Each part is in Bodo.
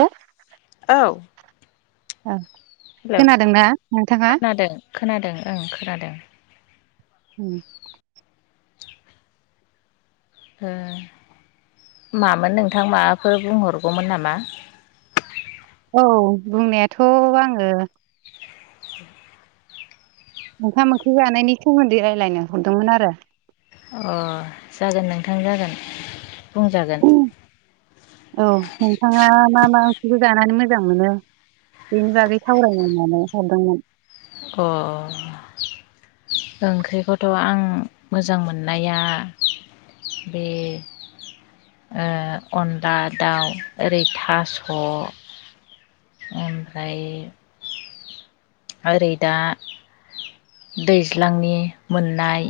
हो [unintelligible] औ। आ हेलौ खोनादोंना नोंथाङा। औ खोनादों। उम। ओ। मामोन नोंथां माबाफोर बुंहरगौमोन नामा। औ बुंनायाथ' आङो। ओंखाम ओंख्रि जानायनि सोमोन्दै रायलायनो हरदोंमोन आरो। अ जागोन नोंथां जागोन बुंजागोन। औ नोंथाङा मा मा ओंख्रिखौ जानानै मोजां मोनो। बेनि बागै सावरायनो होननानै हरदोंमोन। अ। ओंख्रिखौथ' आं मोजां मोननाया। बे। ओ अनला दाउ ओरै थास'। ओमफ्राय। ओरै दा दैज्लांनि मोननाय।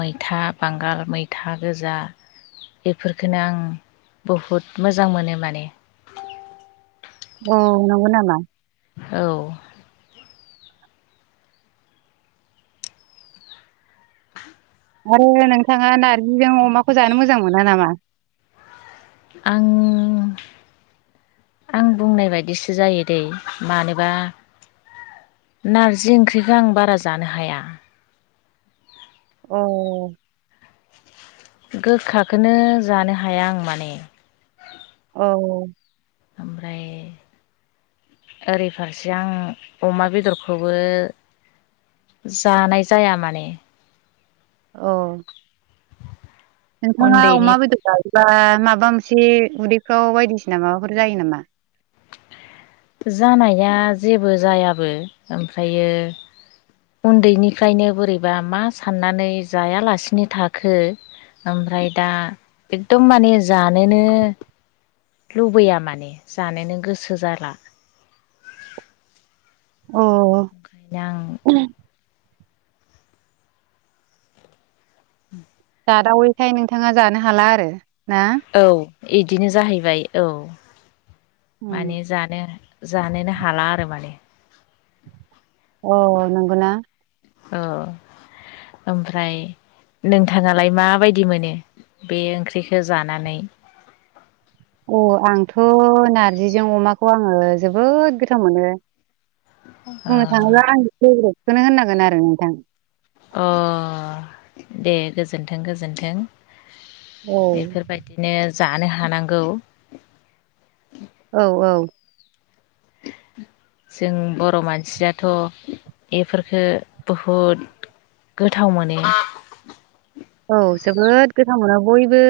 मैथा बांगाल, मैथा गोजा। बेफोरफोरखोनो आं बहुद मोजां मोनो माने। औ नंगौ नामा। औ। आरो नोंथाङा नार्जिजों अमाखौ जानो मोजां मोना नामा। आं। आं बुंनाय बायदिसो जायो दै मानोबा। नारजि ओंख्रिखौ आं बारा जानो हाया। औ। गोखाखोनो जानो हाया आं माने। औ। ओमफ्राय। ओरै फारसे आं अमा बेदरखौबो। जानाय जाया माने। औ नोंथाङा उन्दैनि अमा बेदर जायोबा माबा मोनसे उदैफ्राव बायदिसिना माबाफोर जायो नामा? जानाया जेबो जायाबो ओमफ्रायो उन्दैनिफ्रायनो बोरैबा मा साननानै जायालासिनो थाखो ओमफ्राय दा एकदम माने जानोनो लुबैया माने जानोनो गोसो जाला अ ओंखायनो आं जादावैखाय नोंथाङा जानो हाला आरो। ना औ इदिनो जाहैबाय औ। उम माने जानो जानोनो हाला आरो माने अ नंगौना औ ओमफ्राय नोंथाङालाय माबायदि मोनो बे ओंख्रिखौ जानानै? औ आंथ' नारजिजों अमाखौ आङो जोबोद गोथाव मोनो। ओ बुंनो थाङोब्ला आंनि फेभरेटखौनो होननांगोन आरो नोंथां। अ दे गोजोनथों गोजोन्थों। औ बेफोरबायदिनो जानो हानांगौ। औ औ [inaudible] जों बर' मानसियाथ' बेफोरफोरखौ बहुद गोथाव मोनो। औ जोबोद गोथाव मोनो बयबो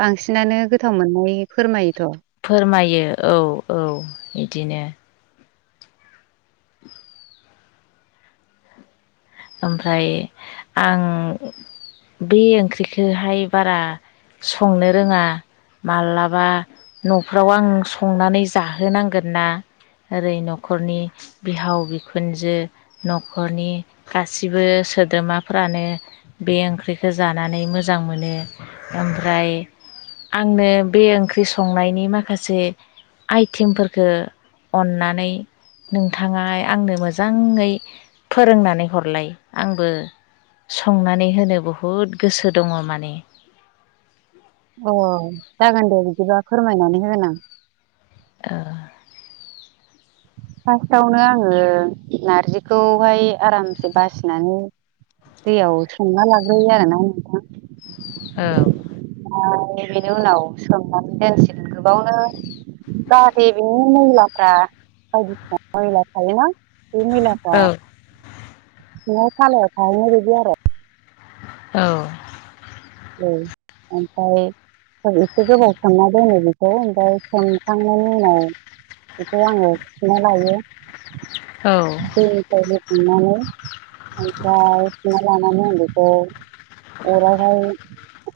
बांसिनानो गोथाव मोननाय फोरमायोथ' फोरमायो औ औ बिदिनो ओमफ्राय आं बे ओंख्रिखौहाय बारा संनो रोङा। मालाबा न'फ्राव आं संनानै जाहोनांगोन ना ओरै न'खरनि बिहाव बिखुनजो न'खरनि गासिबो सोद्रोमाफ्रानो बे ओंख्रिखौ जानानै मोजां मोनो ओमफ्राय आंनो बे ओंख्रि संनायनि माखासे आइटेमफोरखौ अननानै नोंथाङा आंनो मोजाङै फोरोंनानै हरलाय आंबो संनानै होनो बुहुद गोसो दङ माने। [inaudible] अ जागोन दे बिदिबा फोरमायनानै होगोन आं ओ [inaudible] फार्स्टावनो आङो नारजिखौहाय आरामसे बासिनानै दैयाव सोमना लाग्रोयो आरोना नोंथां औ ओमफ्राय बेनि उनाव सोंमनानै दोनसिगोन गोबावनो जाहाथे बेनि मैलाफ्रा बायदिसिना मैला थायोना बे मैलाफ्रा औ सिंङाव थालायाव थाहैनाय बायदि आरो औ औ ओमफ्राय एसे गोबाव सोमना दोनो बेखौ ओमफ्राय सोमखांनायनि उनाव बेखौ आङो थिखोना लायो औ दैनिफ्राय सुनानै ओमफ्राय सुना लानानै आंङो बेखौ अरावहाय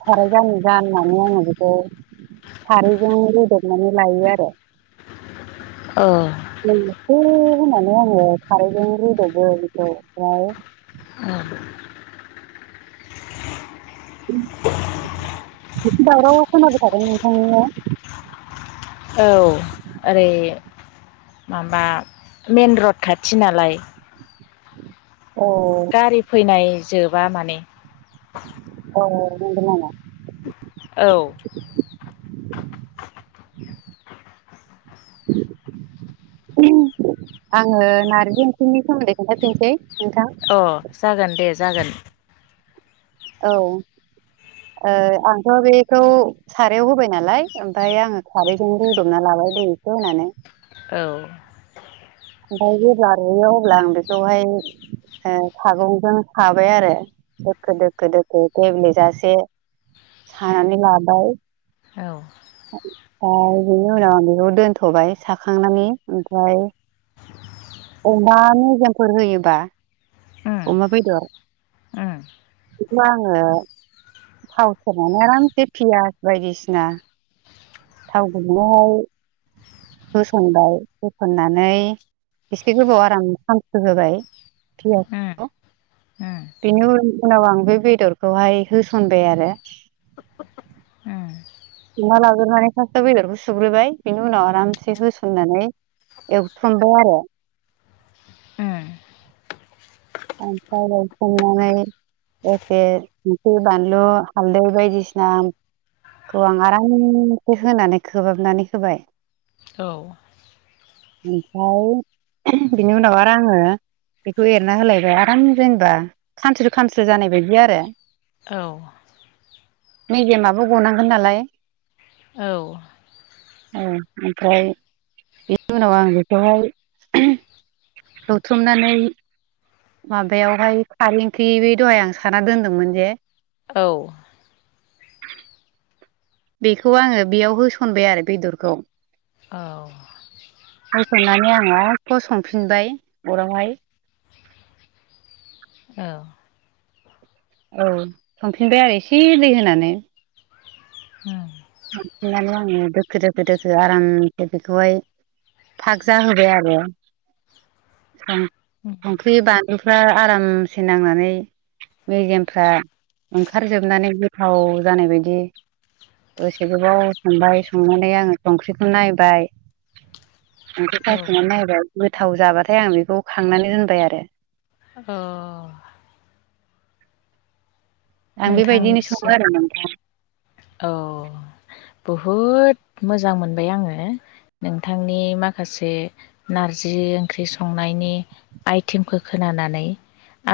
साराय जानो जाननानै आंङो बेखौ खारैजों रुदबनानै लायो आरो औ दै एसे होननानै आङो खारैजों रूदबो बेखौ ओमफ्राय औ दावराव खोनाबायथादों नोंथांनिया औ ओरै माबा मेन रड खाथि नालाय। [inaudible] गारि फैनाय जोबा माने औ नंगौ नामा? औ आङो नारजि ओंख्रिनि सोमोन्दै खोनथाफिनसै अ जागोन दे जागोन। औ ओ आंथ' बेखौ सारायाव होबाय नालाय ओमफ्राय आङो खारैजों रुदबना ला बाय दै एसे होनानै औ ओमफ्राय जेब्ला रुयो अब्ला आं बेखौहाय ओ सागंजों साबाय आरो दोखो दोखो दोखो गेब्लेजासे सानानै लाबाय। औ ओमफ्राय बेनि उनाव आं बेखौ दोनथ'बाय साखांनानै ओमफ्राय अमा मेजेमफोर होयोबा उम अमा बेदर उम बेखौ आङो थाव सेरनानै आरामसे पियास बायदिसिना थाव गुदुंआव होसनबाय होसननानै एसे गोबव आराम खामस्रोहोबाय उम पियासखौ उम बेनि उन उनाव आं बे बेदरखौहाय होसनबाय आरो [inaudible] सुना लाग्रोनानै फार्स्टआव बेदरखौ सग्रोबाय बिनि उनाव आरामसे होसननानै एवथुमबाय आरो उम ओमफ्राय एवत्रमनानै एखे संख्रि बानलु हालदै बायदिसिना खौ आं आरामसे होनानै खोबहाबनानै होबाय औ ओमफ्राय बिनि उनाव आरो आङो बेखौ एरना होलाय बाय आराम जेनेबा खामस्रो खामस्रो जानाय बायदि आरो। औ मेजेमाबो गनांगोन नालाय औ औ ओमफ्राय बेनि उनाव आं बेखौहाय एवत्रमनानै माबायावहाय खारै ओंख्रि बे दहाय आं साना दोनदोंमोन जे औ बेखौ आङो बेयाव होसनबाय आरो बेदरखौ औ होसननानै आङो आख' संफिनबाय अरावहाय औ औ संफिनबाय आरो एसे दै होनानै उम संफिननानै आङो दोखो दोखो दोखो आरामसे बेखौहाय फाग जाहोबाय आरो उम संख्रि, बानलुफ्रा आरामसे नांनानै मेजेमफ्रा ओंखारजोबनानै गोथाव जानाय बायदि दसे गोबाव संबाय संनानै आङो संख्रिखौ नायबाय आंथ औ साखनानै नायबाय गोथाव जाबाथाय आं बेखौ खांनानै दोनबाय आरो अ। आं बेबायदिनो सङो थांनिसिम आरो नोंथां औ। बुहुद मोजां मोनबाय आङो नोंथांनि माखासे नारजि ओं्रि ओंख्रि संनायनि आइटेमखौ खोनानानै।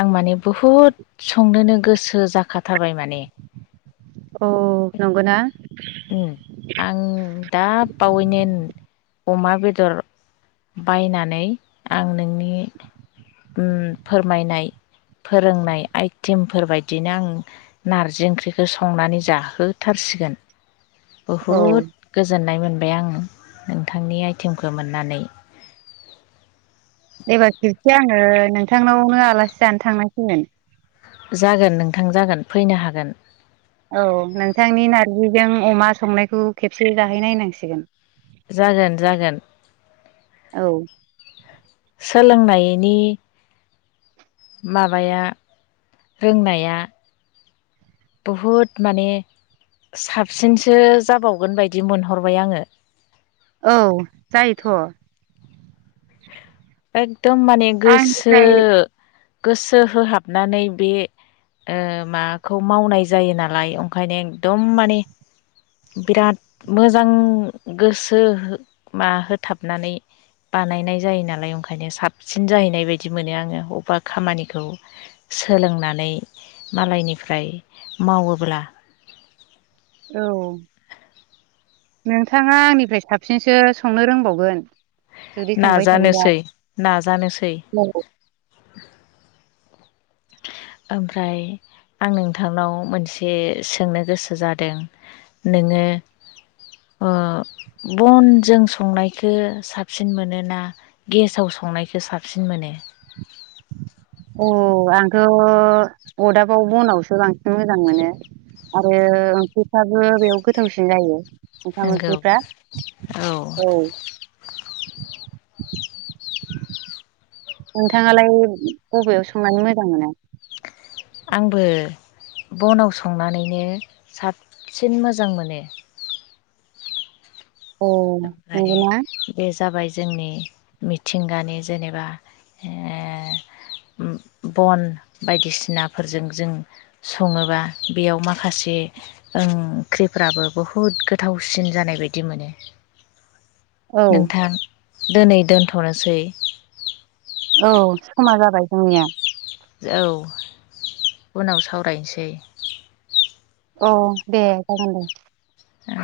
आं माने बहुद संनोनो गोसो जाखाथारबाय माने औ नंगौनाा? आं दा बावैनो अमा बेदर बायनानै आं नोंनि फोरमायनाय फोरोंनाय आइटेमफोर बायदिनो आं नारजि ओंख्रिखौ संनानै जाहोथारसै। सिगोन। औ बहुद गोजोननाय मोनबाय आङो नोंथांनि आइटेमखौ मोननानै। एबार खेबसे आङो नोंथांनावनो आलासि जानो थांनांसिगोन। जागोन नोंथां जागोन फैनो हागोन। औ नोंथांनि नारजिजों अमा संनायखौ खेबसे जाहैनायनांसिगोन। जागोन जागोन। औ सोलोंनायनि माबाया रोंनाया बहुद माने साबसिनसो जाबावगोन बायदि मोनहरबाय आङो औ जायोथ'। एकदम माने गोसो आंनिफ्राय गोसो होहाबनानै बे माबाखौ मावनाय जायो नालाय ओंखायनो एकदम माने बिराद मोजां गोसो मा होथाबनानै बानायनाय जायो नालाय ओंखायनो साबसिन जाहैनाय बायदि मोनो आङो बबेबा खामानिखौ सोलोंनानै मालायनिफ्राय मावोब्ला औ नोंथाङा आंनिफ्राय साबसिनसो संनो रोंबावगोन जुदि संबाय थायोबा नाजानोसै नाजानोसै ओमफ्राय आं नोंथांनाव मोनसे सोंनो गोसो जादों बिदिनो बनजों संनायखौ साबसिन मोनोना गेसाव स संनायखौ साबसिन मोनो। औ आंथ' अरदाबाव बनावसो बांसिन मोजां मोनो। आरो ओंख्रिफ्राबो बेयाव गोथावसिन जायो। ओंखाम नोंगौ ओंख्रिफ्रा औ। नोंथाङालाय बबेयाव संनानै मोजां मोना? आंबो बनाव संनानैनो साबसिन मोजां मोनो। औ ओमफ्राय नंगौना बे - जाबाय जोंनि मिथिंगानि जेनेबा बन बायदिसिनाफोरजों जों सङोबा बेयाव माखासे ओंख्रिफ्राबो बुहुद गोथावसिन जानाय बायदि मोनो। औ नोंथां दिोनै दोनथ'नोसै। औ खोमा जाबाय जोंनिया औ उनाव सावरायनोसै। अ दे जागोन दे। [unintelligible] ए